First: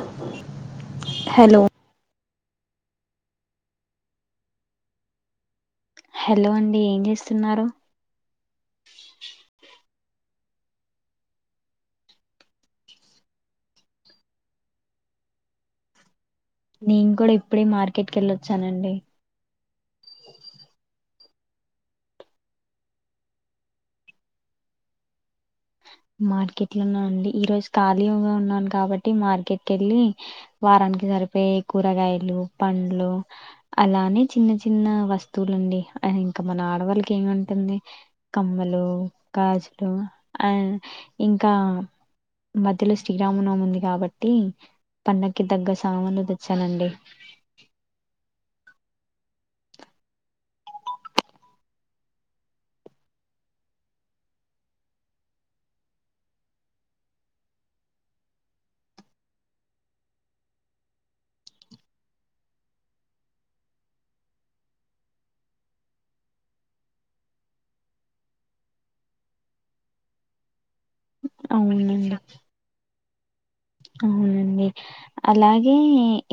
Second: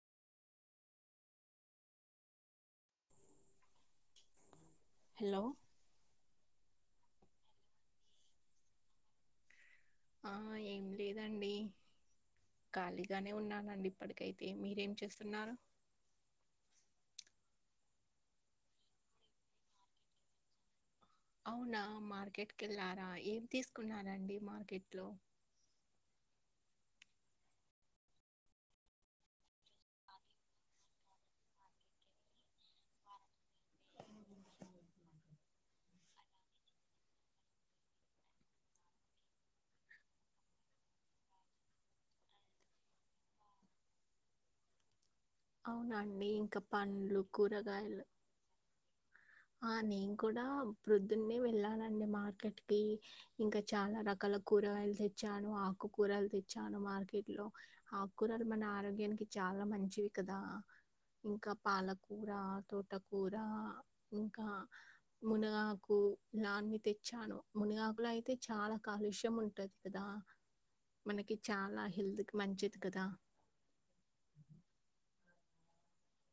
[unintelligible] Hello hello hello అండి ఏం చేస్తున్నారు? ఆ ఏం లేదండి ఖాళీగానే ఉన్నానండి, ఇప్పటికైతే మీరేం చేస్తున్నారు. నేను కూడా ఇప్పుడే మార్కెట్కి వెళ్ళొచ్చానండి. అవునా మార్కెట్కి వెళ్లారా ఏం తీసుకున్నరండి మార్కెట్ లో మార్కెట్ లో అండి ఈ రోజు ఖాళీగా ఉన్నాను. కాబట్టి మార్కెట్కి వెళ్ళి వారానికి సరిపోయే కూరగాయలు, పండ్లు అలానే చిన్న చిన్న వస్తువులుండి ఇంకా మన ఆడవాళ్ళకి ఏమింటుంది కమ్మలు, గాజులు అ ఇంకా మధ్యలో శ్రీరామనవమి ఉంది కాబట్టి. పండక్కి తగ్గ సామాన్లు అవునండి ఇంకా తెచ్చానండి పండ్లు, కూరగాయలు ఆ నేను కూడా ప్రొద్దున్నే వెళ్ళాలండి. మార్కెట్కి ఇంకా చాలా రకాల కూరగాయలు తెచ్చాను. ఆకుకూరలు తెచ్చాను మార్కెట్లో ఆకుకూరలు మన ఆరోగ్యానికి చాలా మంచివి కదా. ఇంకా పాలకూర, తోటకూర ఇంకా మునగాకు ఇలా అన్ని తెచ్చాను. మునగాకులో అయితే చాలా కాలుష్యం ఉంటది కదా. మనకి చాలా అవునండి హెల్త్ కి మంచిది కదా. అవునండి అలాగే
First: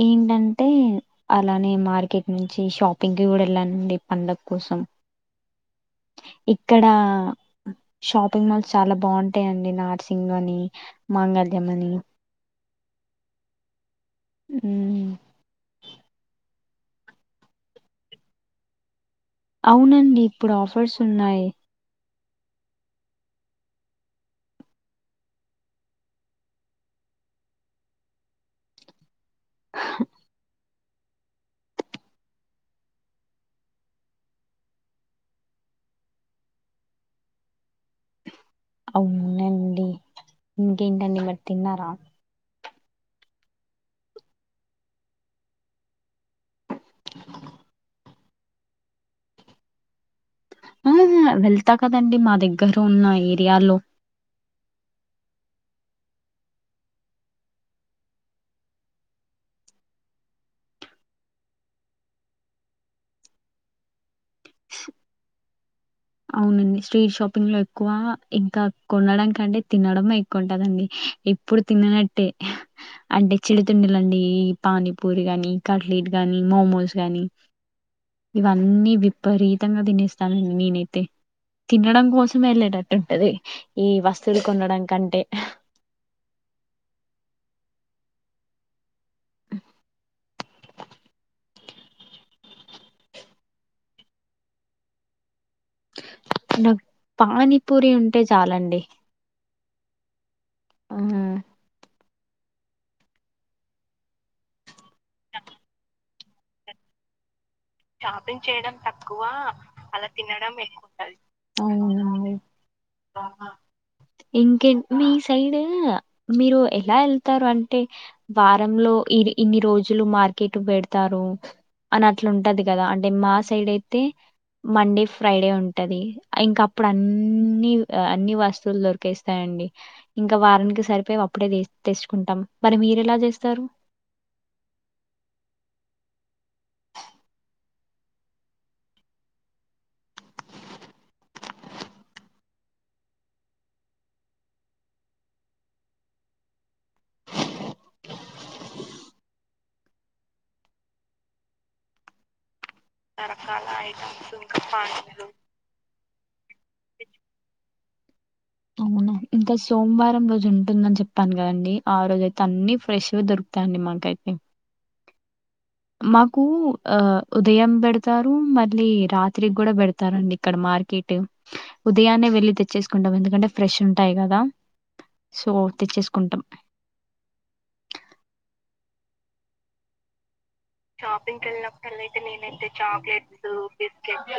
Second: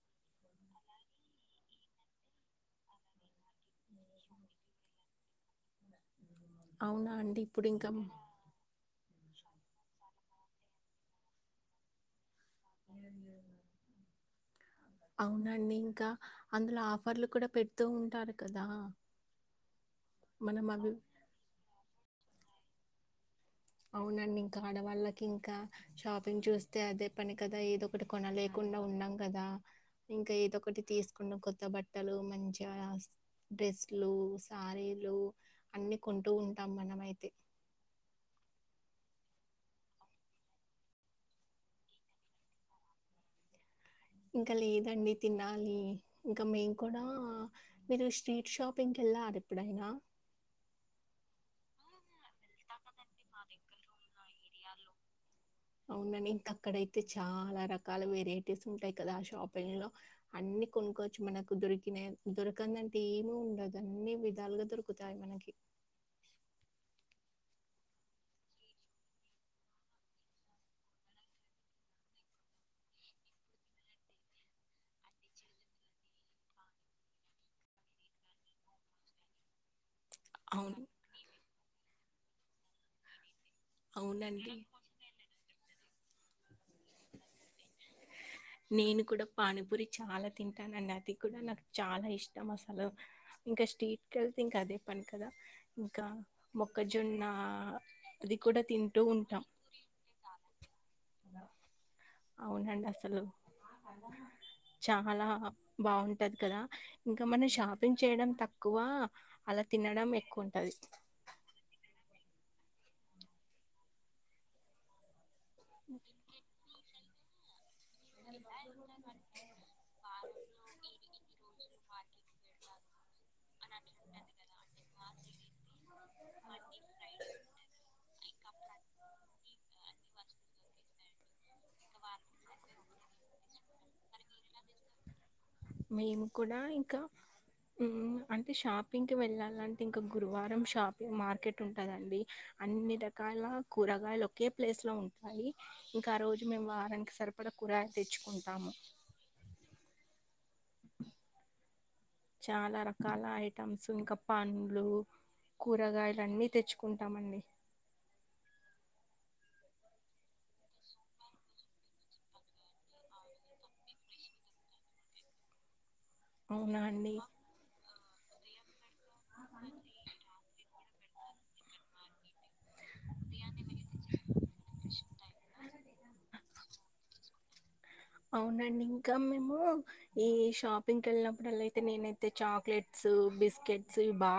ఏంటంటే అలానే మార్కెట్ నుంచి షాపింగ్కి కూడా వెళ్ళానండి పండుగ కోసం. ఇక్కడ అవునా అండి ఇప్పుడు ఇంకా షాపింగ్ మాల్స్ చాలా బాగుంటాయిండి నార్సింగ్ అని, మాంగళ్యం అని హుమ్మ్ హ్మ్. అవునండి ఇంకా అందులో ఆఫర్లు కూడా పెడుతూ ఉంటారు కదా. అవునండి ఇప్పుడు మనం అవి ఆఫర్స్ ఉన్నాయి. అవునండి ఇంకా ఆడవాళ్ళకి ఇంకా షాపింగ్ చూస్తే అదే పని కదా ఏదో ఒకటి కొనలేకుండా ఉండం కదా, ఇంకా ఏదో ఒకటి తీసుకున్న కొత్త బట్టలు మంచిగా డ్రెస్లు, శారీలు అన్నీ కొంటూ ఉంటాం మనమైతే అవునండి ఇంకేంటి అండి మరి తిన్నారా ఇంకా లేదండి. తినాలి ఇంకా మేము కూడా మీరు స్ట్రీట్ షాపింగ్ వెళ్ళారు ఎప్పుడైనా ఆ వెళ్తా కదండి మా దగ్గర ఉన్న ఏరియాలో అవునం ఇంకా అక్కడయితే చాలా రకాల వెరైటీస్ ఉంటాయి కదా, ఆ షాపింగ్ లో అన్ని కొనుక్కవచ్చు. మనకు దొరికినా దొరకందంటే ఏమి ఉండదు అన్ని విధాలుగా దొరుకుతాయి మనకి. అవునండి స్ట్రీట్ షాపింగ్ లో ఎక్కువ ఇంకా కొనడాం కంటే తినడమే ఎక్కువ ఉంటదండి. ఎప్పుడు తన్ననట్టే అంటే చిరు తిండలండి పానీపూరి గాని, కట్లెట్ గానీ, మోమోస్ గానీ ఇవన్నీ విపరీతంగా తినేస్త చ మీన్ అవును. తినడం కోసం వెళ్ళటట్టు ఉంటది. ఈ వస్తువులు అవునండి. కోనడం కంటే నేను కూడా పానీపూరి చాలా తింటాను అండి. అది కూడా నాకు చాలా ఇష్టం, అసలు ఇంకా స్ట్రీట్ క వెళ్తే ఇంకా అదే పని కదా. ఇంకా నాకు మొక్కజొన్న పానీపూరి ఉంటే అది కూడా తింటూ ఉంటాం. అహా అవునండి అసలు చాలా బాగుంటది కదా ఇంకా మన షాపింగ్ చేయడం తక్కువ అలా తినడం ఎక్కువ ఉంటుంది ఇంక మీ సైడ్ మీరు ఎలా వెల్తారు అంత అ వారంలో ఇ ఇన్ని రోజులు మార్ కటు పెడతారు అని అట్లుంటది కదా అంటే మా సైడ్ అయితే మండే ఫ్రైడే ఉంటది ఇంకా అప్పుడు అన్ని అన్ని వస్తువులు దొరికేస్తాయిడి ఇంకా వారానికి సరిపో అప్పుడే కుంటాం మరి మీరు ఎలా చేస్తారు మేము కూడా ఇంకా అంటే షాపింగ్కి వెళ్ళాలంటే ఇంకా గురువారం షాపింగ్ మార్కెట్ ఉంటదండి అన్ని రకాల కూరగాయలు ఒకే ప్లేస్ లో ఉంటాయి ఇంకా ఆ రోజు మేము వారానికి సరి పప్పల కూర తెచ్చుకుంటాము చాలా రకాల ఐటమ్స్ ఇంకా పండ్లు కూరగాయలున్నీ తెచ్చుకుంటామండి అవునా ఇంకా సోమవారం రోజు ఉంటుందని చెప్పాను కదండి ఆ రోజ అయితే అన్ని ఫ్రెష్గా దొరుకుతాయిండి మాకైతే మాకు అవునా ఆ అండి? ఉదయం బేడ్ స్తారు మళ్ళీ రాత్రికి కూడా పెడతారుడి ఇక్కడ మార్కెట్ ఉదయాన్నే వెళ్ళి తెచ్చేసుకుంటాం ఎందుకంటే ఫ్రెష్ ఉంటాయి కదా సో తెచ్చేసుకుంటాం అవునండి ఇంకా మేము ఈ షాపింగ్కి వెళ్ళినప్పుడల్ అయితే నేనైతే చాక్లెట్స్ బిస్కెట్స్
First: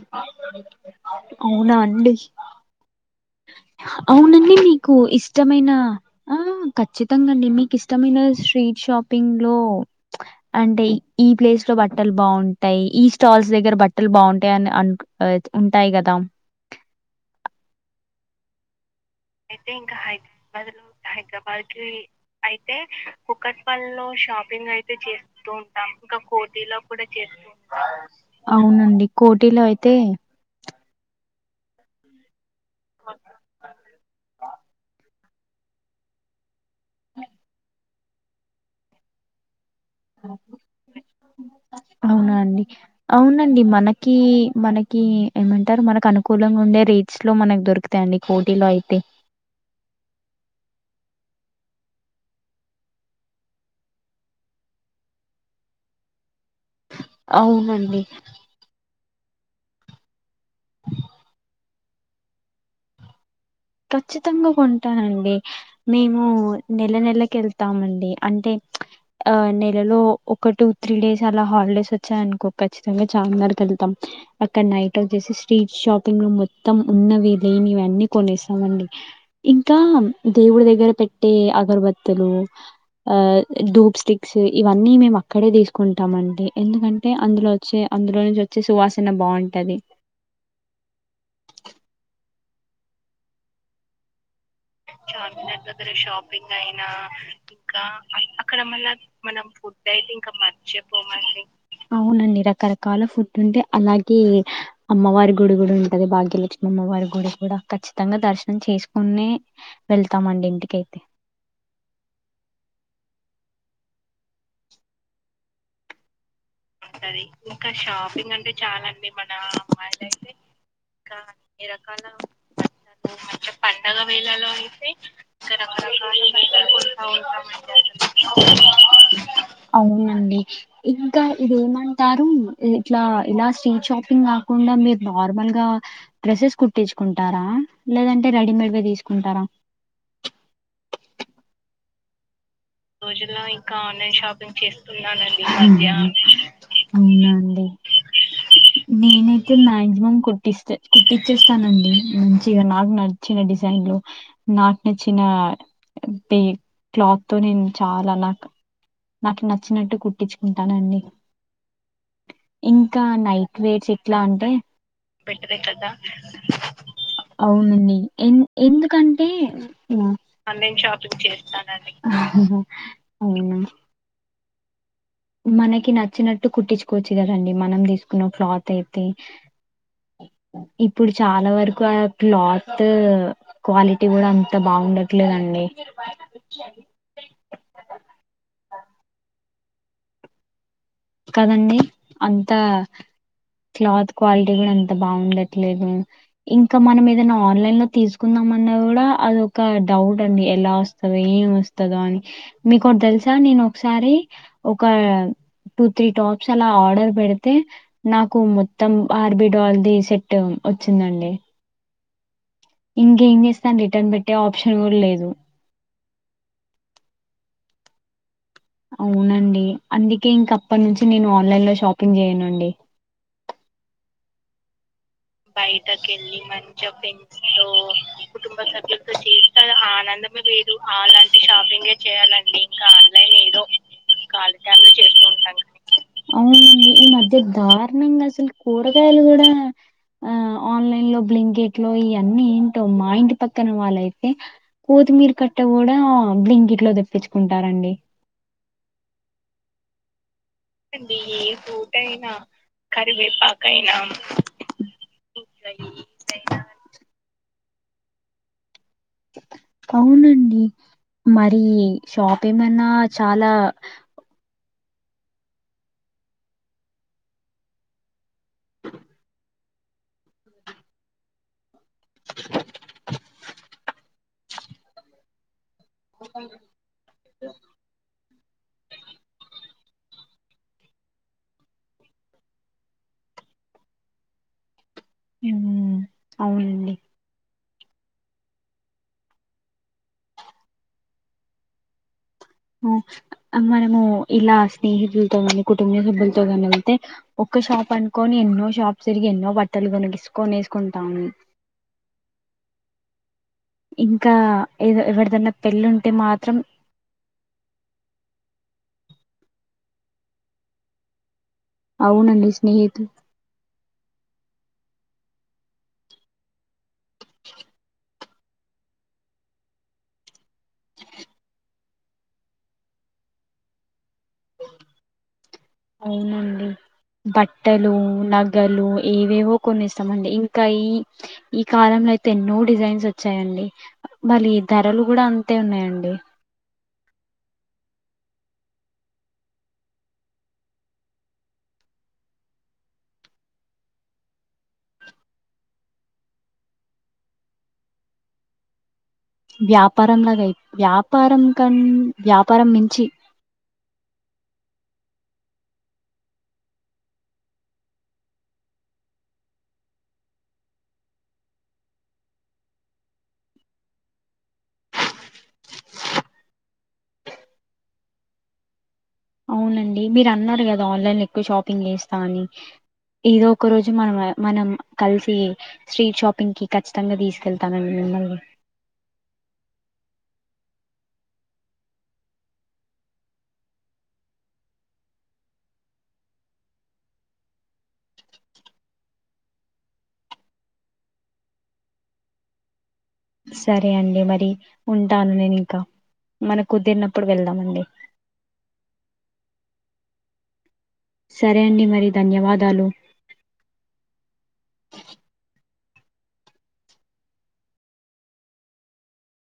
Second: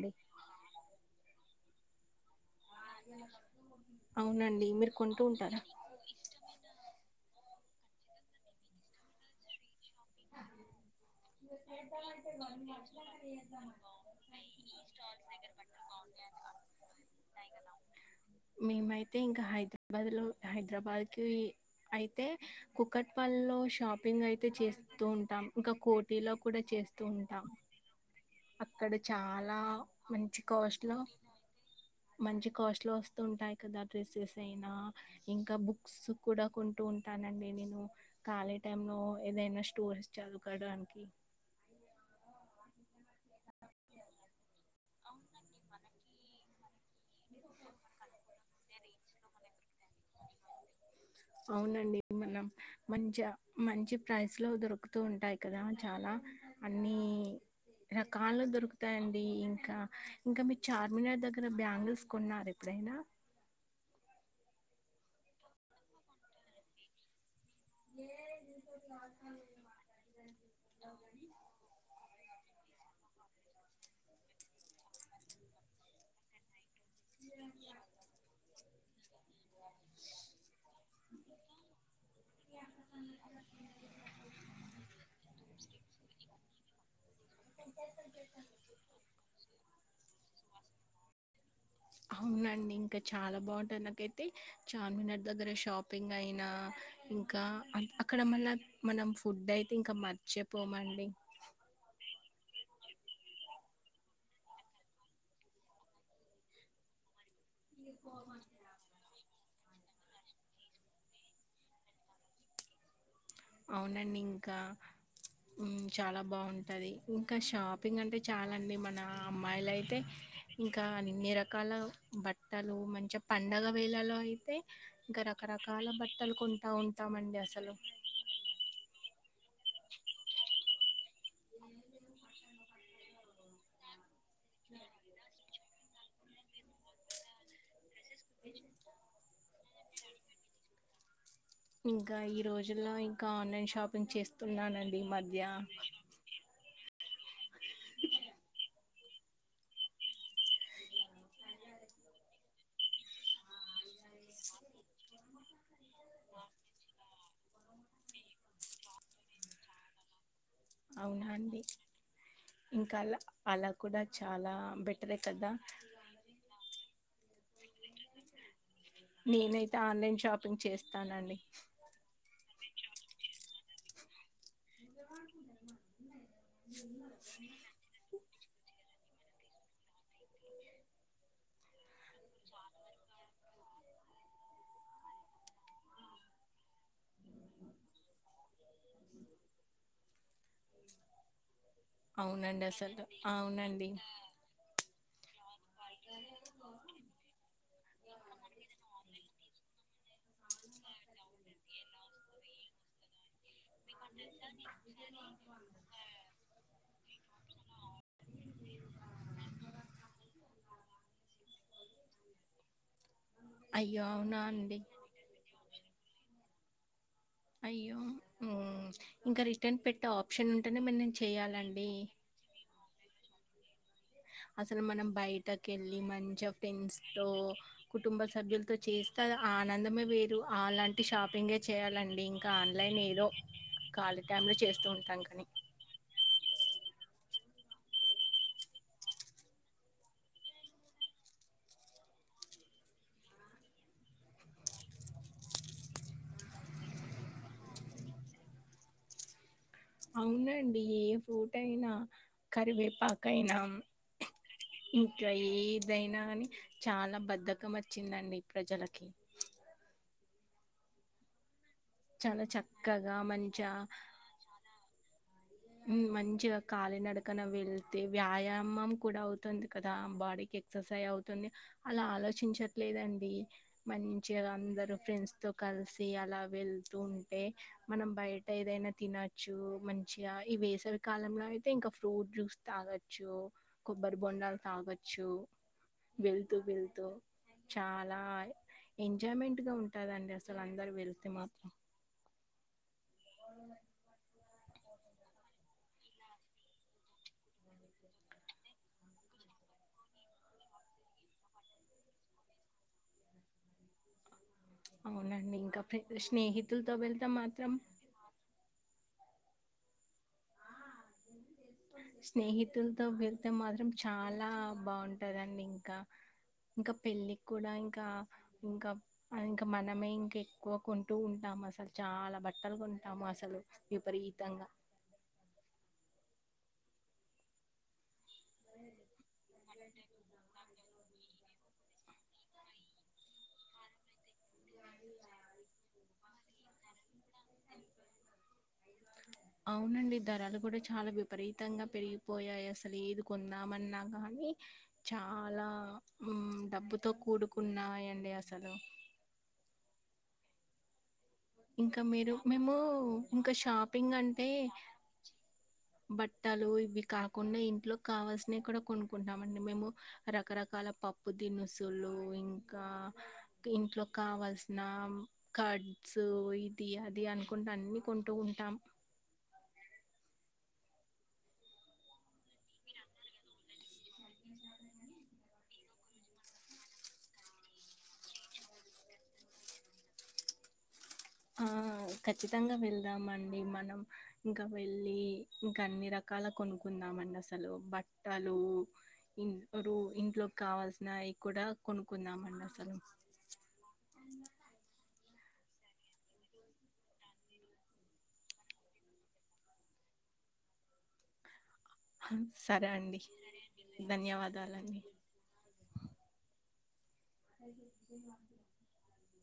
బ అవునా అండి అవునండి మీరు మీకు కొంటూ ఉంటారా ఇష్టమైన ఆ ఖచ్చిత మొత్త అండి మీకు ఇష్టమైన స్ట్రీట్ షాపింగ్ లో అంటే ఈ ప్లేస్ లో బట్టలు బాగుంటాయి ఈ స్టాల్స్ దగ్గర బట్టలు బాగుంటాయి అని అ ఉంటాయి కదా మీ మా అయితే ఇంకా హైదరాబాద్ లో హైదరాబాద్ కి అయితే కుక్కట్ పల్ లో షాపింగ్ అయితే చేస్త చేస్తూ ఉంటాం ఇంకా కోటీలో కూడా చేస్తూ ఉంటాం అక్కడ చాలా మంచి కోస్ట్ లో మంచి కాస్ట్ లో వస్తంటాయి కదా డ్రెస్సెస్ అయినా ఇంకా బుక్స్ కూడా కొ చంటూ ఉంటానండి నేను ఖళీ టిమ్ లో ఇదైనా టూ అవర్స్ చదువుకోవడానికి అవునా అండి. అవునండి మనకి మనకి ఏమంటారు మనకు అనుకూలంగా ఉండే రేట్స్ లో మనకు దొరుకుతాయి అండి కోటీలో అయితే అవునండి మనం మంచి మంచి ప్రైస్ లో దొరుకుతూ ఉంటాయి కదా చాలా అన్నీ అవునండి రకాలు దొరుకుతాయండి ఇంకా ఇంకా మీ చార్మినార్ దగ్గర బ్యాంగిల్స్ కొన్నారు ఎప్పుడైనా ఖచ్చితంగా కొంటానండి మేము నెల నెలకి వెళ్ తామండి అంటే ఆ నెలలో ఒక టూ త్రీ డేస్ అలా హాలిడేస్ వ వచ్చాయి అనుకో ఖచ్చితంగా చార్మినార్ కా వెళ్తాం అక్కడ నైట్ వచ్చేసి స్ట్రీట్ షాపింగ్ లో మొత్తం ఉన్నవి లేనివి అన్నీ కొనేస్తా కొంటాం మండి ఇంకా దేవుడి దగ్గర పెట్టే అగరబతి లు డూప్ స్టిక్స్ ఇవన్నీ మేం అక్కడే తీసుకు కుంటామండి ఎందుకంటే అంటే అందులో వచ్చే అందులో నుంచి వచ్చే సువాసన బాగుంటది అవునండి ఇంకా చాలా బాగుంటది నాకైతే చార్మినార్ దగ్గర షాపింగ్ అయినా ఇంకా అక్కడ మల్ల మనం ఫుడ్ అయితే ఇంకా మర్చిపోము అండి అవునండి రకరకాల ఫుడ్ ఉంటే అలాగే అమ్మవారి గుడి కూడా ఉంటది భాగ్యలక్ష్మి అమ్మవారి గుడి కి కూడా ఖచ్చితంగా దర్శనం చేసుకునే వెళ్తామండి ఇంటికైతే అవునండి ఇంక ఉమ్ చాలా బాగుంటుంది ఇంకా షాపింగ్ అంటే చాలా అండి మన అమ్మాయిల అయితే ఇంకా అన్ని రకాల బట్టలు మంచిగా పండగ వేళలో అయితే ఇంకా రకరకాల బట్టలు కొంటా ఉంటామండి అసలు అవునండి ఇ ఇంకా ఇదేమంటారు ఇట్లా ఇలా స్ట్రీట్ షాపింగ్ మొత్తం కాకుండా మీరు నార్మల్ గా డ్రెస్సెస్ కుట్టించుకుంటారా లేదంటే రెడీ మేడ్ వే తీసుకుంటారా ఇంకా ఈ రోజు రోజుల్లో ఇంకా ఆన్లైన్ షాపింగ్ చేస్తున్నానండి ఈ మధ్య అవునా అండి ఎంటాండి నేనైతే మాక్సిమం కుట్టిస్తే కుట్టించేస్తానండి మంచిగా నాకు నచ్చిన డిజైన్లో నాకు నచ్చిన అంటే క్లాత్ తో నేను చాలా నాకు నాకు నచ్చినట్టు కుట్టిచ్ కుంటానండి అవునా అండి? ఇంకా అలా నైట్ అలా వేర్స్ కూడా ఎట్లా అంటే చాలా బెటరే కదా అవునండి ఎ ఎందుకంటే నేనైతే ఆన్లైన్ షాపింగ్ ఆన్లైన్ షాపింగ్ చేస్తానండి చేస్తానాని మనకి న నచ్చినట్టు కుట్టించుకోవచ్చు కదండి మనం తీసుకున్న క్లాత్ అయితే ఇప్పుడు చాలా వరకు ఆ క్లాతు క్వాలిటీ కూడా అంత బాగుండట్లేదండి. కదండి అంత అవునండి అసలు అవునండి క్లాత్ క్వాలిటీ కూడా, అంత బాగుండ లేదు ఇంకా మనం ఏదైనా ఆన్లైన్ లో తీసుకుందాం అన్నా కూడా అది ఒక డౌట్ అండి ఎలా వస్తది ఏం వస్తది అని మీకు ఒకటి తెలుసా నేను ఒకసారి ఒక త్రీ టాప్స్ అలా ఆర్డర్ పెడితే నాకు మొత్తం బార్బిడల్ ది సెట్ వచ్చిందండి. ఇంకేం చేస్తాను అయ్యో రిటర్న్ పెట్టే అవునా అండి ఆప్షన్ కూడా లేదు. అయ్యో మ్మ్. ఇంకా అవునండి రిటర్న్ పెట్టే అందుకే ఆప్షన్ ఇంక ఉంటేనే అప్పటి నుంచి మనం నేను ఆన్లైన్ లో చేయాలండి షాపింగ్ చేయనండి. అసలు మన బయటక వెళ్ళి మంచి ఫ్రెండ్స్ తో కుటుంబ సభ్యులతో చేస్త ఆనందమే వేరు అలాంటి షాపింగ్ చేయాలండి ఇంకా ఆన్లైన్ ఏదో ఖాళీ టైము లో చేస్తూ ఉంటాం. ఈ మధ్య దారుణంగా అసలు కూరగాయలు కూడా ఆ ఆన్లైన్ లో బ్లింకెట్ లో ఇవన్నీ ఏంటో మా ఇంటి పక్కన వాళ్ళయితే కోత్తిమీర కట్టె కూడా బ్లింకెట్ లో తెప్పించుకుంటారండి. అవును ఏ ఫూట్ అయినా కరివేపాక అయినా ఇంకా ఏదైనా అని చాలా బద్దక మర్చిందండి ప్రజలకు అవునండి మరి అది చాలా షాప్ ఏమన్నా చక్కగా చాలా మంచిగా మంచిగా కాలినడకన వెళ్తే వ్యాయామం కూడా అవుతుంది కదా బాడీకి ఎక్సర్సైజ్ అవుతుంది. అలా ఆలోచించట్లేదండి మంచిగా అందరు ఫ్రెండ్స్ తో కలిసి అలా వెళ్తూ ఉంటే మనం బయట ఏదైనా తినచ్చు. మంచి ఇగ ఈ వేసవి కాలంలో అయితే ఇంకా ఫ్రూట్ జ్యూస్ తాగొచ్చు కొబ్బరి బొండాలు తాగొచ్చు చు ఉమ్ వెళ్తూ అవునండి వెళ్తూ చాలా ఎంజాయ్మెంట్ గా ఉంటదండి. అసలు అందరు వెళ్తే మాత్రం అమ్ మనము ఇలా అ స్నేహితులతో నీ కుటుంబ సభ్యులతో కాని అయితే ఒక్క షాప్ అనుకొని ఎన్నో షాప్ తిరిగి ఎన్నో బట్టలు కొనిగిసుకొని వేసుకుంటాని ఇంకా ఏదో ఎవరిదన్నా అవునండి ఇంకా పెళ్ళి ఉంటే మాత్రం స్నేహితులతో వెళ్తాం మాత్రం అవునండి స్నేహితులతో స్నేహితులు వెళ్తే మాత్రం చాలా బాగుంటదండి ఇంకా ఇంకా పెళ్ళికి కూడా ఇంకా ఇంకా ఇంకా మనమే ఇంకా ఎక్కువ కొంటూ ఉంటాము అసలు చాలా బట్టలు కొంటాము అసలు విపరీతంగా అవునండి బట్టలు నగా గలు ఏవేవో కొన్ని ఇస్తామండి ఇంకా ఈ ఈ కాలంలో అయితే ఎన్నో డిజైన్స్ వచ్చాయండి మరి ధరలు కూడా అంతే ఉన్నాయండి అవునండి ధరలు కూడా చాలా విపరీతంగా పెరిగిపోయాయి అసలు ఏది కొందామన్నా కానీ చాలా డబ్బుతో కూడుకున్నాయండి అసలు వ్యాపారంగాలు వ్యా ఇంకా మీరు మేము ఇంకా షాపింగ్ అంటే బట్టలు ఇవి కాకుండా ఇంట్లో కావల్సినవి కూడా కొనుకుంటామ అండి మేము రకరకాల పప్పు దినుసులు ఇంకా ఇంట్లో కావల్సిన క స్ ఇది అది అనుకుంటా అన్ని కొంటూ ఉంటాం అవునండి మీరు అన్నారు కదా ఆన్లైన్లో ఎక్కువ షాపింగ్ చేస్తా అని ఏదో ఒక రోజు మనం మనం కలిసి స్ట్రీట్ షాపింగ్కి ఖచ్చితంగా తీసుకెళ్తామండి మిమ్మల్ని ఆ ఖచ్చితంగా వెళ్దాం అండి మనం ఇంకా వెళ్ళి ఇంకా అన్ని రకాల కొనుకుందాంండి అసలు బట్టలు ఇంట్లోకి కావాల్సినవి కూడా కొనుక్కుందాంండి అసలు సరే అండి మరి ఉంటాను నేను ఇంకా మన కుదిరినప్పుడు వెళ్దామండి సరే అండి మరి ధన్యవాదాలు సరే అండి ధన్యవాదాలండి అ